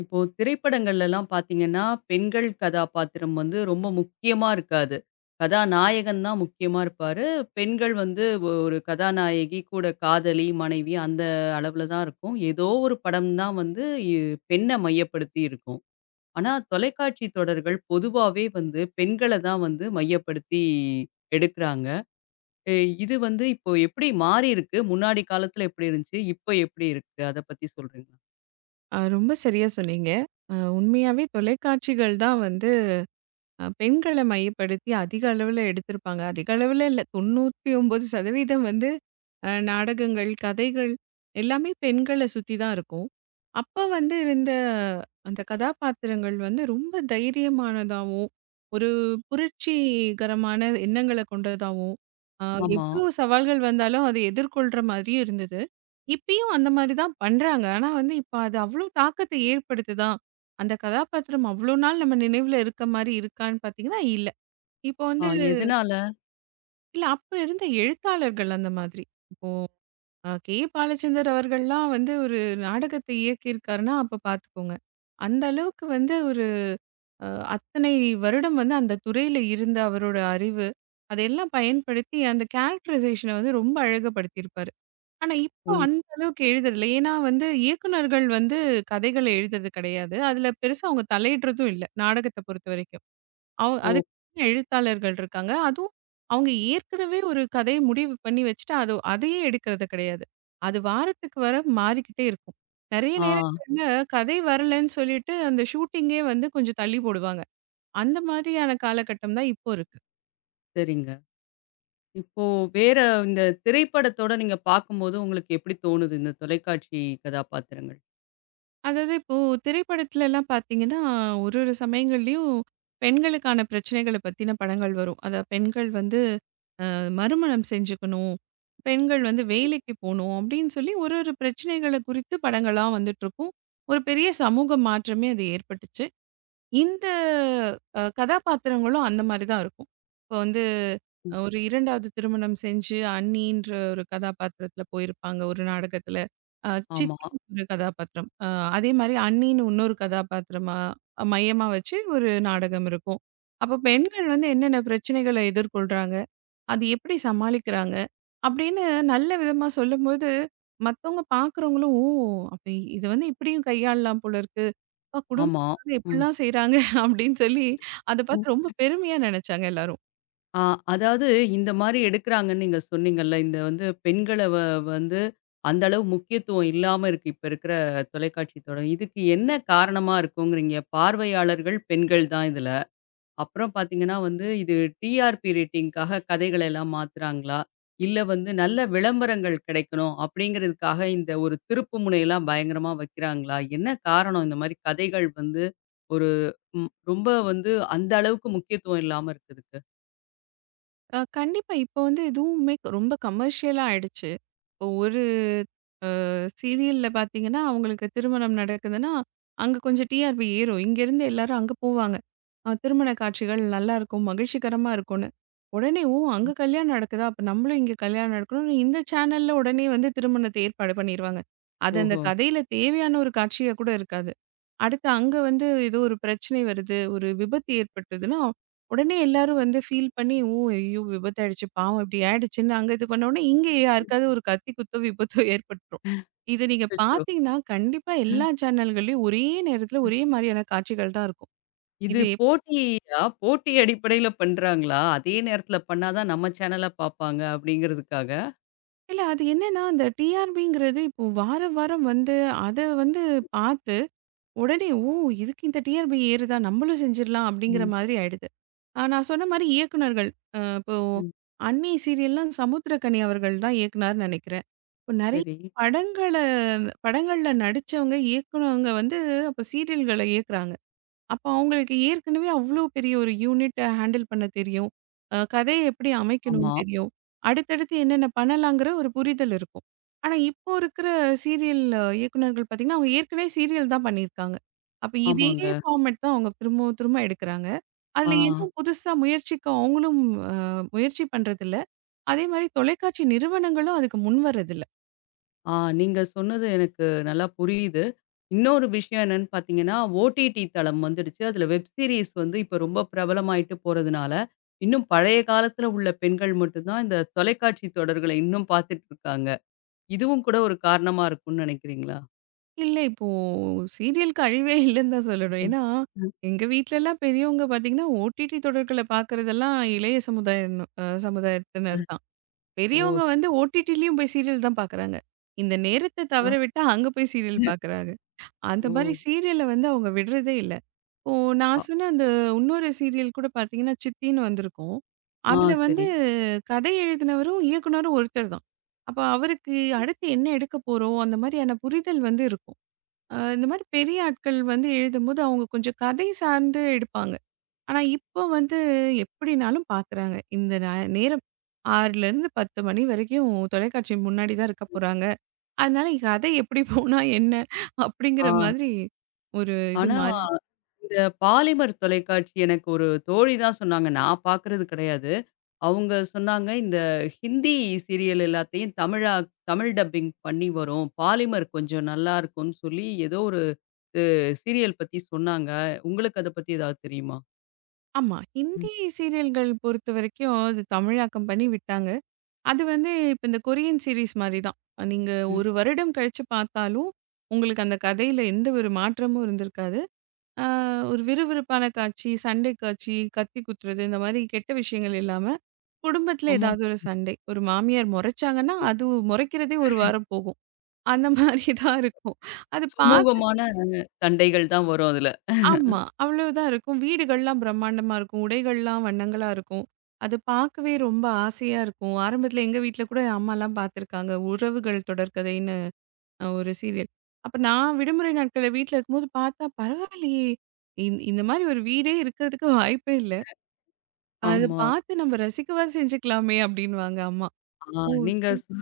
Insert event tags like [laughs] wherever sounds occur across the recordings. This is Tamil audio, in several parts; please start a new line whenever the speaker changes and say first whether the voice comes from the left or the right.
left: இப்போ திரைப்படங்கள்லலாம் பார்த்தீங்கன்னா, பெண்கள் கதாபாத்திரம் வந்து ரொம்ப முக்கியமா இருக்காது. கதாநாயகன் தான் முக்கியமா இருப்பாரு. பெண்கள் வந்து ஒரு கதாநாயகி, கூட காதலி, மனைவி அந்த அளவுல தான் இருக்கும். ஏதோ ஒரு படம் தான் வந்து இ பெண்ண மையப்படுத்தி இருக்கும். ஆனா, தொலைக்காட்சி தொடர்கள் பொதுவாவே வந்து பெண்கள தான் வந்து மையப்படுத்தி எடுக்குறாங்க. எ இது வந்து இப்போ எப்படி மாறியிருக்கு? முன்னாடி காலத்துல எப்படி இருந்துச்சு? இப்போ எப்படி இருக்கு? அத பத்தி சொல்றீங்களா?
right: ரொம்ப சரியா சொன்னீங்க. உண்மையாவே தொலைக்காட்சிகள் தான் வந்து பெண்கள மையப்படுத்தி அதிக அளவுல எடுத்திருப்பாங்க. அதிக அளவுல இல்ல 99% வந்து நாடகங்கள், கதைகள் எல்லாமே பெண்கள சுத்தி தான் இருக்கும். அப்ப வந்து இருந்த அந்த கதாபாத்திரங்கள் வந்து ரொம்ப தைரியமானதாவும், ஒரு புரட்சிகரமான எண்ணங்கள கொண்டதாவும், அ
left: ஆமா.
right: எவ்ளோ சவால்கள் வந்தாலும் அத எதிர்கொள்ற மாதிரியும் இருந்தது. இப்பயும் அந்த மாரி தான் பண்றாங்க. ஆனா வந்து இப்ப அது அவ்ளோ தாக்கத்த ஏற்படுத்துதா? அந்த கதாபாத்திரம் அவ்ளோ நாள் நம்ம நினைவுல இருக்க மாரி இருக்கான்னு பார்த்தீங்கன்னா, இல்ல. இப்போ
left: ஆ,
right: வந்து.
left: எதனால?
right: இல்ல, அப்ப இருந்த எழுத்தாளர்கள் அந்த மாதிரி. இப்போ கே. பாலச்சந்தர் அவர்கள்லாம் வந்து ஒரு நாடகத்தை இயக்கியிருக்காருன்னா, அப்ப பார்த்துக்கோங்க. அந்த அளவுக்கு வந்து ஒரு அ அத்தனை வருடம் வந்து அந்த துறையில இருந்த அவரோட அறிவு, அதையெல்லாம் பயன்படுத்தி அந்த கேரக்டரைசேஷன வந்து ரொம்ப அழகுபடுத்தியிருப்பாரு. ஆனா இப்போ
left: உன்
right: அந்த அளவுக்கு எழுதுறதில்ல. ஏன்னா வந்து இயக்குனர்கள் வந்து கதைகள எழுதுறது கிடையாது. அதுல பெருசா அவங்க தலையிடுறதும் இல்ல, நாடகத்த பொறுத்தவரைக்கும்.
left: ஓ!
right: அதுக்கு எழுத்தாளர்கள் இருக்காங்க. அதுவும் அவங்க ஏற்கனவே ஒரு கதைய முடிவு பண்ணி வச்சுட்டு, அது அதையே எடுக்கிறது கிடையாது. அது வாரத்துக்கு வாரம் மாறிக்கிட்டே இருக்கும். நெறைய
left: ஆ,
right: நேரங்கள்ல கதை வரலன்னு சொல்லிட்டு, அந்த ஷூட்டிங்கே வந்து கொஞ்சம் தள்ளி போடுவாங்க. அந்த மாதிரியான காலகட்டம் தான் இப்போ இருக்கு.
left: சரிங்க. இப்போ வேற இந்த திரைப்படத்தோட நீங்க பார்க்கும்போது உங்களுக்கு எப்படி தோணுது? இந்த தொலைக்காட்சி கதாபாத்திரங்கள்.
right: அதாவது இப்போ திரைப்படத்துலலாம் பார்த்தீங்கன்னா, ஒரு ஒரு சமயங்கள்லயும் பெண்களுக்கான பிரச்சனைகள பத்தின படங்கள் வரும். அதாவது பெண்கள் வந்து மறுமணம் செஞ்சுக்கணும். பெண்கள் வந்து வேலைக்கு போணும் அப்படின்னு சொல்லி ஒரு ஒரு பிரச்சனைகள குறித்து படங்களா வந்துட்டுருக்கும். ஒரு பெரிய சமூக மாற்றமே அது ஏற்பட்டுச்சு. இந்த கதாபாத்திரங்களும் அந்த மாரி தான் இருக்கும். இப்போ வந்து
left: ம்.
right: ஒரு 2வது திருமணம் செஞ்சு அண்ணின்ற ஒரு கதாபாத்திரத்தில போயிருப்பாங்க ஒரு நாடகத்தில. அ
left: ஆமா,
right: சித்தின்னு ஒரு கதாபாத்திரம். அதே மாரி அண்ணின்னு இன்னொரு கதாபாத்திரமா மையமா வச்சு ஒரு நாடகம் இருக்கும். அப்போ பெண்கள் வந்து என்னென்ன பிரச்சனைகள எதிர்கொள்றாங்க? அது எப்படி சமாளிக்கிறாங்க? அப்படின்னு நல்ல விதமா சொல்லும்போது, மத்தவங்க பார்க்குறவங்களும், "ஓ! அப்ப இது வந்து இப்படியும் கையாளலாம் போல இருக்கு. அப்பா
left: ஆமா.
right: குடும்பத்துக்காக
left: ம்.
right: இப்படிலாம் செய்றாங்க" [laughs] அப்படின்னு சொல்லி அத
left: ம்.
right: பார்த்து ரொம்ப பெருமையா நெனச்சாங்க எல்லாரும்.
left: ஆ, அதாவது இந்த மாரி எடுக்குறாங்கன்னு நீங்க சொன்னீங்கல்ல. இந்த வந்து பெண்கள வந்து அந்த அளவு முக்கியத்துவம் இல்லாம இருக்கு. இப்ப இருக்கிற தொலைக்காட்சி தொடர். இதுக்கு என்ன காரணமா இருக்குங்கிறீங்க? பார்வையாளர்கள் பெண்கள் தான் இதுல. அப்புறம் பார்த்தீங்கன்னா வந்து, இது டிஆர்பி ரேட்டிங்க்காக கதைகள எல்லாம் மாத்துறாங்களா? இல்ல வந்து நல்ல விளம்பரங்கள் கிடைக்கணும் அப்படிங்கிறதுக்காக இந்த ஒரு திருப்பு முனையெல்லாம் பயங்கரமா வைக்கிறாங்களா? என்ன காரணம் இந்த மாரி கதைகள் வந்து ஒரு ம் ரொம்ப வந்து அந்த அளவுக்கு முக்கியத்துவம் இல்லாம இருக்கிறதுக்கு?
right: கண்டிப்பா இப்ப வந்து எதுவுமே ரொம்ப கமர்ஷியலா ஆயிடுச்சு. இப்போ ஒரு சீரியல்ல பார்த்தீங்கன்னா, அவங்களுக்கு திருமணம் நடக்குதுன்னா, அங்க கொஞ்சம் டிஆர்பி ஏறும். இங்கேருந்து எல்லாரும் அங்க போவாங்க. திருமண காட்சிகள் நல்லாருக்கும், மகிழ்ச்சிகரமா இருக்கும்ன்னு. உடனே, "ஓ! அங்க கல்யாணம் நடக்குதா? அப்ப நம்மளும் இங்க கல்யாணம் நடக்கணும்னு" இந்த சேனல்ல உடனே வந்து திருமணத்தை ஏற்பாடு பண்ணிருவாங்க. அது அந்த
left: ஓஹோ!
right: கதையில தேவையான ஒரு காட்சியா கூட இருக்காது. அடுத்து அங்க வந்து ஏதோ ஒரு பிரச்சனை வருது, ஒரு விபத்து ஏற்பட்டதுன்னா, உடனே எல்லாரும் வந்து ஃபீல் பண்ணி, "ஓ! ஐயோ! விபத்து ஆயிடுச்சு. பாவம் இப்படி ஆயிடுச்சுன்னு" அங்க இது பண்ணோனே, இங்க யாருக்காவது ஒரு கத்தி குத்தோ, விபத்தோ ஏற்பட்டுரும். இது நீங்க
left: அச்சச்சோ!
right: பார்த்தீங்கன்னா, கண்டிப்பா
left: ம்.
right: எல்லா சேனல்கள்லயும் ஒரே நேரத்துல
left: ம்.
right: ஒரே மாரியான காட்சிகள் தான் இருக்கும்.
left: இது
right: இது எப்
left: போட்டியா? போட்டி அடிப்படையில பண்றாங்களா? அதே நேரத்தில பண்ணா தான் நம்ம சேனல பார்ப்பாங்க அப்படிங்கிறதுக்காக?
right: இல்ல, அது என்னன்னா, அந்த டிஆர்பிங்கிறது இப்போ வாரம், வாரம் வந்து அத வந்து பார்த்து, உடனே "ஓ! இதுக்கு இந்த டிஆர்பி ஏறுதா? நம்மளும் செஞ்சிடலாம்" அப்படிங்கிற
left: ம்.
right: மாதிரி ஆயிடுது. ஆ, நான் சொன்ன மாரி இயக்குனர்கள். இப்போ
left: ம்.
right: அண்ணி சீரியல்லாம் சமுத்திரக்கனி அவர்கள் தான் இயக்குனார்ன்னு நெனைக்கிறேன். இப்போ நெறைய
left: சரி.
right: படங்கள படங்கள்ல நடிச்சவங்க, இயக்குனவங்க வந்து அப்ப சீரியல்கள இயக்குறாங்க. அப்ப அவங்களுக்கு ஏற்கனவே அவ்ளோ பெரிய ஒரு யூனிட்ட ஹேண்டில் பண்ண தெரியும். கதைய எப்படி அமைக்கணும்னு
left: ஆமா.
right: தெரியும். அடுத்தடுத்து என்னென்ன பண்ணலாங்கிற ஒரு புரிதல் இருக்கும். ஆனா, இப்போ இருக்கிற சீரியல் இயக்குனர்கள் பார்த்தீங்கன்னா, அவங்க ஏற்கனவே சீரியல் தான் பண்ணியிருக்காங்க. அப்ப இதே
left: ஆமாங்க.
right: ஃபார்மேட் தான் அவங்க திரும்பவும் திரும்ப எடுக்குறாங்க.
left: ஆ.
right: அதுல எதுவும் புதுசா முயற்சிக்க அவங்களும் அ முயற்சி பண்றதில்ல. அதே மாரி தொலைக்காட்சி நிறுவனங்களும் அதுக்கு முன்வரதில்ல.
left: ஆ, நீங்க சொன்னது எனக்கு நல்லா புரியுது. இன்னொரு விஷயம் என்னன்னு பார்த்தீங்கன்னா, ஓடிடி தளம் வந்துடுச்சு. அதில வெப் சீரிஸ் வந்து இப்ப ரொம்ப பிரபலமாயிட்டு போறதுனால, இன்னும் பழைய காலத்தில உள்ள பெண்கள் மட்டும் தான் இந்த தொலைக்காட்சி தொடர்களை இன்னும் பார்த்துட்டு இருக்காங்க. இதுவும் கூட ஒரு காரணமா இருக்கும்னு நினைக்கிறீங்களா?
right: இல்ல. இப்போ சீரியலுக்கு அழிவே [laughs] இல்லன்னு தான் சொல்லணும்.
left: ம்.
right: ஏன்னா,
left: ம்.
right: எங்க வீட்லலாம் பெரியவங்க பார்த்தீங்கன்னா, ஓடிடி தொடர்கள பார்க்குறதெல்லாம் இளைய சமுதாயம் சமுதாயத்தினர் தான்.
left: ஓ!
right: பெரியவங்க
left: சரி.
right: வந்து ஓடிடிலயும் போய் சீரியல் தான் பார்க்குறாங்க. இந்த நேரத்த
left: ஆ.
right: தவற விட்டா அங்க போய் சீரியல் பார்க்குறாங்க. அந்த
left: ஓ!
right: மாரி சீரியல வந்து அவங்க விடுறதே இல்ல. இப்போ நான்
left: அ
right: சொன்ன அந்த இன்னொரு சீரியல் கூட பார்த்தீங்கன்னா, சித்தின்னு வந்திருக்கும்.
left: ஆ
right: அதுல வந்து
left: சரி.
right: கதை எழுதினவரும், இயக்குனரும் ஒருத்தர் தான். அப்ப அவருக்கு அடுத்து என்ன எடுக்க போறோம்? அந்த மாரியான புரிதல் வந்து இருக்கும். இந்த மாரி பெரிய ஆட்கள் வந்து எழுதும்போது, அவங்க கொஞ்சம் கதை சார்ந்து எடுப்பாங்க. ஆனா, இப்போ வந்து எப்படினாலும் பார்க்குறாங்க. இந்த நேரம் 6லேருந்து 10 மணி வரைக்கும் தொலைக்காட்சி முன்னாடி தான் இருக்க போறாங்க. அதனால கதை எப்படி போனா என்ன?
left: ஆ,
right: அப்படிங்கிற மாதிரி ஒரு இது
left: ஆனா
right: மாறிடுச்சு.
left: இந்த பாலிமர் தொலைக்காட்சி எனக்கு ஒரு தோழி தான் சொன்னாங்க. நான் பார்க்குறது கிடையாது. அவங்க சொன்னாங்க, "இந்த ஹிந்தி சீரியல் எல்லாத்தையும் தமிழ் டப்பிங் பண்ணி வரும். பாலிமர் கொஞ்சம் நல்லாருக்கும்ன்னு" சொல்லி ஏதோ ஒரு அ சீரியல் பத்தி சொன்னாங்க. உங்களுக்கு அத பத்தி ஏதாவது தெரியுமா?
right: ஆமா.
left: ம்,
right: ஹிந்தி சீரியல்கள் பொறுத்தவரைக்கும் அது தமிழாக்கம் பண்ணி விட்டாங்க. அது வந்து இப்ப இந்த கொரியன் சீரிஸ் மாரி தான். நீங்க
left: ம்.
right: 1 வருடம் கழிச்சு பார்த்தாலும், உங்களுக்கு அந்த கதையில எந்த ஒரு மாற்றமும் இருந்திருக்காது. ஆ, ஒரு விறுவிறுப்பான காட்சி, சண்டை காட்சி, கத்தி குத்துறது இந்த மாரி கெட்ட விஷயங்கள் இல்லாம, குடும்பத்தில
left: சுமு
right: ஏதாவது ஒரு சண்டை. ஒரு மாமியார் மொறச்சாங்கன்னா, அது மொறைக்கிறதே 1 வாரம் போகும். அந்த மாரி [laughs] தான் இருக்கும். அது பார்க்க.
left: சுமூகமான சண்டைகள் தான் வரும் அதுல.
right: ஆமா. அவ்வளவுதான் இருக்கும். வீடுகள்லாம் பிரம்மாண்டமா இருக்கும். உடைகள்லாம் வண்ணங்களா இருக்கும். அது பார்க்கவே ரொம்ப ஆசையா இருக்கும். ஆரம்பத்தில எங்க வீட்ல கூட அம்மாலாம் பார்த்துருக்காங்க. உறவுகள் தொடர்கதைன்னு ஒரு சீரியல். அப்ப நான் விடுமுறை நாட்கள்ல வீட்ல இருக்கும்போது பார்த்தா, பரவாயில்லையே! இந்த மாரி ஒரு வீடே இருக்கிறதுக்கு வாய்ப்பே இல்ல. அத
left: ஆமா.
right: பார்த்து நம்ம ரசிக்கவா செஞ்சுக்கலாமே! அப்டின்னுவாங்க அம்மா.
left: ஆ,
right: ஓ!
left: நீங்க
right: சரி.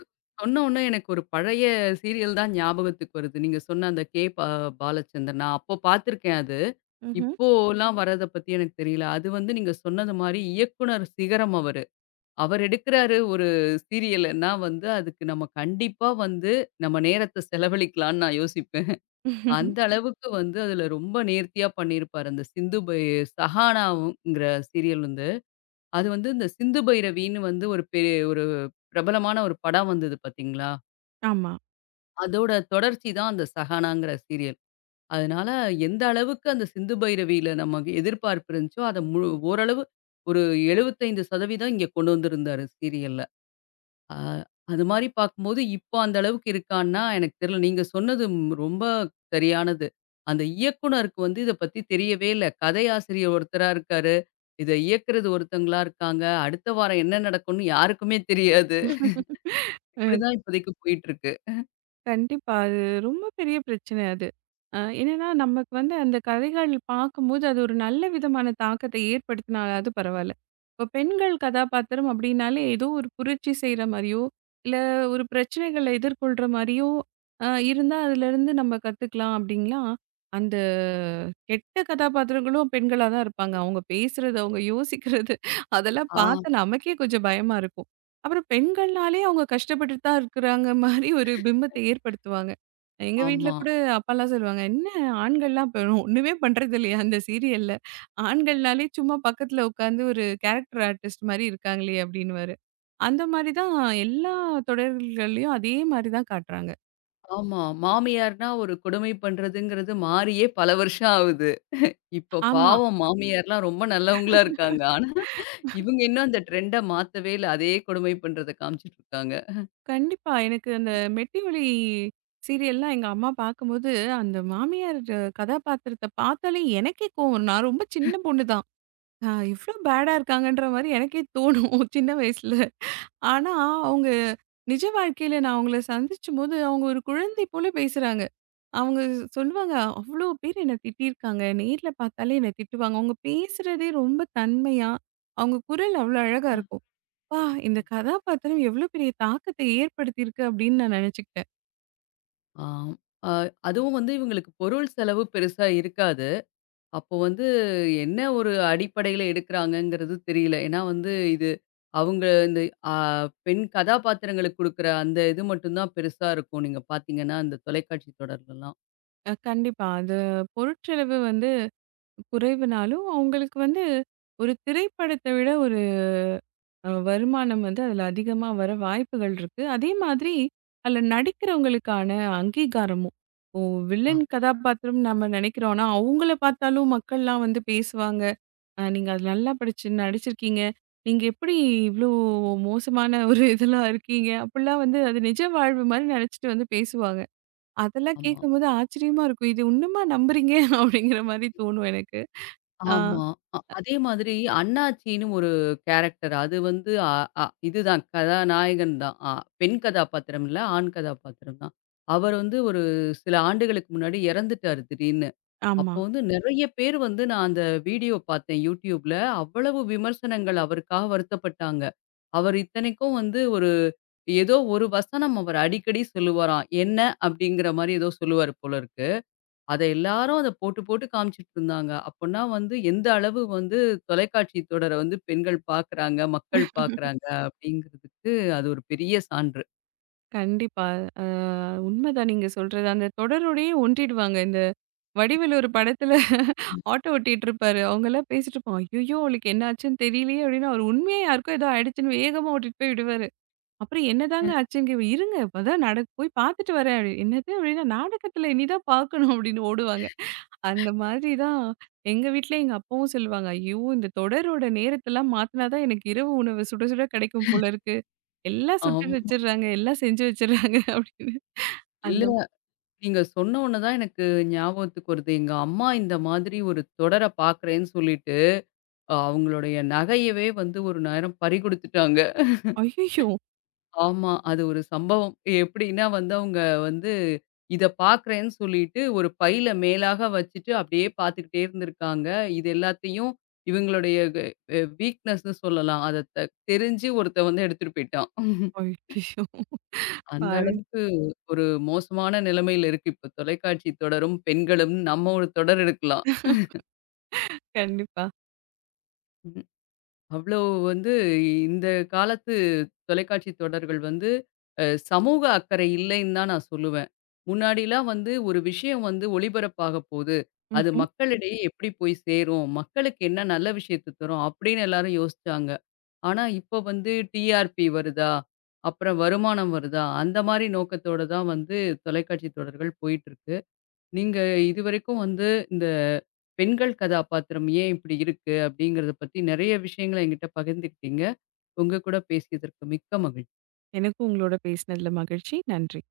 left: சொன்ன உடனே எனக்கு ஒரு பழைய சீரியல் தான் ஞாபகத்துக்கு வருது. நீங்க சொன்ன அந்த கே. பா பாலச்சந்தர். நான் அப்போ பார்த்துருக்கேன் அது.
right: ம்ஹ்ம்.
left: இப்போலாம் வர்றத பத்தி எனக்கு தெரியல. அது வந்து நீங்க சொன்னது மாரி இயக்குனர் சிகரம் அவர். அவர் எடுக்குறாரு ஒரு சீரியலுன்னா வந்து, அதுக்கு நம்ம கண்டிப்பா வந்து நம்ம நேரத்த செலவழிக்கலான்னு நான் யோசிப்பேன். அந்த அளவுக்கு வந்து அதுல ரொம்ப நேர்த்தியா பண்ணியிருப்பாரு. அந்த சிந்து பை சஹானாவுங்கிற சீரியல் வந்து, அது வந்து இந்த சிந்து பைரவின்னு வந்து ஒரு பிரபலமான ஒரு படம் வந்தது பார்த்தீங்களா?
right: ஆமா.
left: அதோட தொடர்ச்சி தான் அந்த சஹானாங்கிற சீரியல். அதனால எந்த அளவுக்கு அந்த சிந்து பைரவியில நமக்கு எதிர்பார்ப்பு இருந்துச்சோ, அத முழு ஓரளவு ஒரு 75% இங்க கொண்டு வந்திருந்தாரு சீரியல்ல. ஆ, அது மாரி பார்க்கும்போது, இப்போ அந்த அளவுக்கு இருக்கான்னா, எனக்கு தெரியல. நீங்க சொன்னது ம் ரொம்ப சரியானது. அந்த இயக்குனருக்கு வந்து இத பத்தி தெரியவே இல்ல. கதையாசிரியர் ஒருத்தரா இருக்காரு. இத இயக்குறது ஒருத்தங்களா இருக்காங்க. அடுத்த வாரம் என்ன நடக்கும்னு யாருக்குமே தெரியாது. இப்படிதான் இப்போதைக்கு போயிட்டுருக்கு.
right: கண்டிப்பா. அது ரொம்ப பெரிய பிரச்சனை அது. என்னன்னா, நமக்கு வந்து அந்த கதைகள் பார்க்கும்போது, அது ஒரு நல்ல விதமான தாக்கத்தை ஏற்படுத்தினாலாவது பரவால்ல. இப்போ பெண்கள் கதாபாத்திரம் அப்படின்னாலே, ஏதோ ஒரு புரட்சி செய்ற மாரியோ, இல்ல ஒரு பிரச்சனைகள எதிர்கொள்ற மாரியோ இருந்தா, அதுலருந்து நம்ம கத்துக்கலாம் அப்படின்லாம், அந்த கெட்ட கதாபாத்திரங்களும் பெண்களா தான் இருப்பாங்க. அவங்க பேசுறது, அவங்க யோசிக்கிறது, அதெல்லாம்
left: ஆ,
right: பார்த்தா நமக்கே கொஞ்சம் பயமா இருக்கும். அப்புறம் பெண்கள்னாலே அவங்க கஷ்டப்பட்டுட்டு தான் இருக்கிறாங்க மாரி ஒரு பிம்பத்தை ஏற்படுத்துவாங்க. எங்க வீட்ல
left: ஆமா.
right: கூட அப்பாலாம் சொல்லுவாங்க, "என்ன ஆண்கள்லாம் இப்ப ஒண்ணுமே பண்றது இல்லையா அந்த சீரியல்ல? ஆண்கள்னாலே சும்மா பக்கத்துல உட்காந்து ஒரு கேரக்டர் ஆர்டிஸ்ட் மாரி இருக்காங்களே!" அப்டின்னுவாரு. அந்த மாரி தான் எல்லா தொடர்கள்லயும் அதே மாரி தான் காட்டுறாங்க.
left: ஆமா, மாமியார்னா ஒரு கொடுமை பண்றதுங்கிறது மாறியே பல வருஷம் ஆகுது. இப்போ
right: ஆமா.
left: பாவம் மாமியார்லாம் ரொம்ப நல்லவங்களா இருக்காங்க. ஆனா, இவங்க இன்னும் அந்த ட்ரெண்ட மாத்தவே இல்ல. அதே கொடுமை பண்றத காமிச்சுட்டு இருக்காங்க.
right: கண்டிப்பா. எனக்கு அந்த மெட்டி ஒலி சீரியல்லாம் எங்க அம்மா பார்க்கும்போது, அந்த மாமியார் கதாபாத்திரத்த பார்த்தாலே எனக்கே கோவம் வரும். நான் ரொம்ப சின்ன பொண்ணு தான். ஆ, இவ்ளோ பேடா இருக்காங்கன்ற மாரி எனக்கே தோணும் [laughs] சின்ன வயசுல. ஆனா, அவங்க நிஜ வாழ்க்கையில நான் அவங்கள சந்திச்சும்போது, அவங்க ஒரு குழந்தை போல பேசுறாங்க. அவங்க சொல்லுவாங்க, "அவ்ளோ பேர் என்ன திட்டியிருக்காங்க. நேர்ல பார்த்தாலே என்ன திட்டுவாங்க." அவங்க பேசுறதே ரொம்ப தன்மையா, அவங்க குரல் அவ்ளோ அழகா
left: ஆ,
right: இருக்கும். "அப்பா!
left: சரி.
right: இந்த கதாபாத்திரம் எவ்ளோ பெரிய தாக்கத்த ஏற்படுத்தியிருக்கு." அப்படின்னு நான் நெனச்சுக்கிட்டேன்.
left: ஆம். அ அதுவும் வந்து இவங்களுக்கு பொருள் செலவு பெருசா இருக்காது. அப்போ வந்து என்ன ஒரு அடிப்படையில எடுக்குறாங்கங்கிறது தெரியல. ஏன்னா வந்து இது அவங்க இந்த அ பெண் கதாபாத்திரங்களுக்கு குடுக்குற அந்த இது மட்டும் தான் பெருசா இருக்கும். நீங்க பார்த்தீங்கன்னா, அந்த தொலைக்காட்சி தொடர்லலாம்.
right: கண்டிப்பா. அது பொருட்செலவு வந்து குறைவுனாலும், அவங்களுக்கு வந்து ஒரு திரைப்படத்த விட வருமானம் வந்து அதில் அதிகமாக வர வாய்ப்புகள் இருக்குது. அதே மாதிரி அதில் நடிக்கிறவங்களுக்கான அங்கீகாரமும். ஓ,
left: ஆ,
right: வில்லன் கதாபாத்திரம் நம்ம நினைக்கிறோன்னா, அவங்கள பார்த்தாலும் மக்கள்லாம் வந்து பேசுவாங்க. நீங்கள் அது நல்லா படிச்சு நடிச்சிருக்கீங்க. நீங்கள் எப்படி இவ்வளோ மோசமான ஒரு இதெல்லாம் இருக்கீங்க அப்படிலாம் வந்து அது நிஜ வாழ்வு மாதிரி நினச்சிட்டு வந்து பேசுவாங்க. அதெல்லாம்
left: ஆமா.
right: கேட்கும்போது ஆச்சரியமா இருக்கும். இது இன்னுமா நம்புறீங்க? அப்படிங்கிற மாதிரி தோணும் எனக்கு. ஆஹ்
left: ஆமா, அ அதே மாதிரி அண்ணாச்சின்னு ஒரு கேரக்டர். அது வந்து அ அ இதுதான் கதாநாயகன் தான். அ பெண் கதாபாத்திரம் இல்ல, ஆண் கதாபாத்திரம் தான். அவர் வந்து ஒரு சில ஆண்டுகளுக்கு முன்னாடி இறந்துட்டாரு திடீர்னு.
right: ஆமா,
left: அப்போ வந்து நிறைய பேர் வந்து நான் அந்த வீடியோ பார்த்தேன் YouTubeல. அவ்வளவு விமர்சனங்கள் அவருக்காக வருத்தப்பட்டாங்க. அவர் இத்தனைக்கும் வந்து ஒரு ஏதோ ஒரு வசனம் அவர் அடிக்கடி சொல்லுவாராம். "என்ன?" அப்படிங்கிற மாரி ஏதோ சொல்லுவாரு போல இருக்கு. அத எல்லாரும் அத போட்டு போட்டு காமிச்சுட்டு இருந்தாங்க. அப்பன்னா வந்து எந்த அளவு வந்து தொலைக்காட்சி தொடர வந்து பெண்கள் பார்க்குறாங்க, மக்கள் பார்க்குறாங்க அப்படிங்கிறதுக்கு அது ஒரு பெரிய சான்று.
right: கண்டிப்பா. அ உண்மைதான் நீங்க சொல்றது. அந்த தொடரோடயே ஒன்றிடுவாங்க. இந்த வடிவேலு ஒரு படத்துல ஆட்டோ ஓட்டிட்டு இருப்பாரு. அவங்கலாம் பேசிட்டு இருப்போம். "ஐய்யய்யோ! அவளுக்கு என்ன ஆச்சுன்னு தெரியலையே!" அப்படின்னு அவர் உண்மையா யாருக்கோ ஏதோ ஆயிடுச்சுன்னு வேகமா ஓட்டிட்டு போய் விடுவாரு. அப்புறம் என்னதாங்க ஆச்சுங்க? இவ, "இருங்க இப்பதான் நட போய் பார்த்துட்டு வரேன்." அப்படி "என்னது?" அப்படின்னா "நாடகத்துல இனி தான் பார்க்கணும்." அப்படின்னு ஓடுவாங்க. அந்த மாதிரி தான் எங்க வீட்ல எங்க அப்பாவும் சொல்லுவாங்க. "ஐயோ! இந்த தொடரோட நேரத்தெல்லாம் மாத்துனா தான் எனக்கு இரவு உணவு சுட சுட கிடைக்கும் போல இருக்கு. எல்லாம் சுட்டு
left: ஆமா,
right: வச்சுடுறாங்க, எல்லாம் செஞ்சு வச்சுடுறாங்க." அப்படின்னு. அந்த
left: இல்ல நீங்க சொன்ன உடனே தான் எனக்கு ஞாபகத்துக்கு வருது. எங்க அம்மா இந்த மாதிரி ஒரு தொடர பார்க்குறேன்னு சொல்லிட்டு, அவங்களுடைய நகையவே வந்து ஒரு நேரம் பறிகொடுத்துட்டாங்க.
right: ஐயய்யோ!
left: ஆமா, அது ஒரு சம்பவம். எப்படின்னா வந்து அவங்க வந்து இத பார்க்குறேன்னு சொல்லிட்டு, ஒரு பையில மேலாக வச்சுட்டு அப்படியே பார்த்துக்கிட்டே இருந்திருக்காங்க. இது எல்லாத்தையும் இவங்களுடைய வே அ வீக்னஸ்ன்னு சொல்லலாம். அத தெரிஞ்சு ஒருத்தன் வந்து எடுத்துட்டு போயிட்டான்.
right: ஐயய்யோ!
left: அந்த
right: பாருங்க.
left: அளவுக்கு ஒரு மோசமான நிலைமையில இருக்கு. இப்ப தொலைக்காட்சி தொடரும், பெண்களும் நம்ம ஒரு தொடர் எடுக்கலாம்.
right: கண்டிப்பா.
left: ம். அவ்ளோ வந்து இந்த காலத்து தொலைக்காட்சி தொடர்கள் வந்து சமூக அக்கறை இல்லைன்னு தான் நான் சொல்லுவேன். முன்னாடிலாம் வந்து ஒரு விஷயம் வந்து ஒளிபரப்பாக போகுது. அது
right: ம்ஹ்ம்.
left: மக்களிடையே எப்படி போய் சேரும்? மக்களுக்கு என்ன நல்ல விஷயத்த தரும்? அப்படின்னு எல்லாரும் யோசிச்சாங்க. ஆனா இப்ப வந்து டிஆர்பி வருதா? அப்புறம் வருமானம் வருதா? அந்த மாரி நோக்கத்தோட தான் வந்து தொலைக்காட்சி தொடர்கள் போயிட்டுருக்கு. நீங்க இதுவரைக்கும் வந்து இந்த பெண்கள் கதாபாத்திரம் ஏன் இப்படி இருக்கு? அப்படிங்கிறத பத்தி நெறைய விஷயங்கள என்கிட்ட பகிர்ந்துக்கிட்டீங்க. உங்க கூட பேசியதற்கு மிக்க மகிழ்ச்சி.
right: எனக்கும் உங்களோட பேசினதுல மகிழ்ச்சி. நன்றி.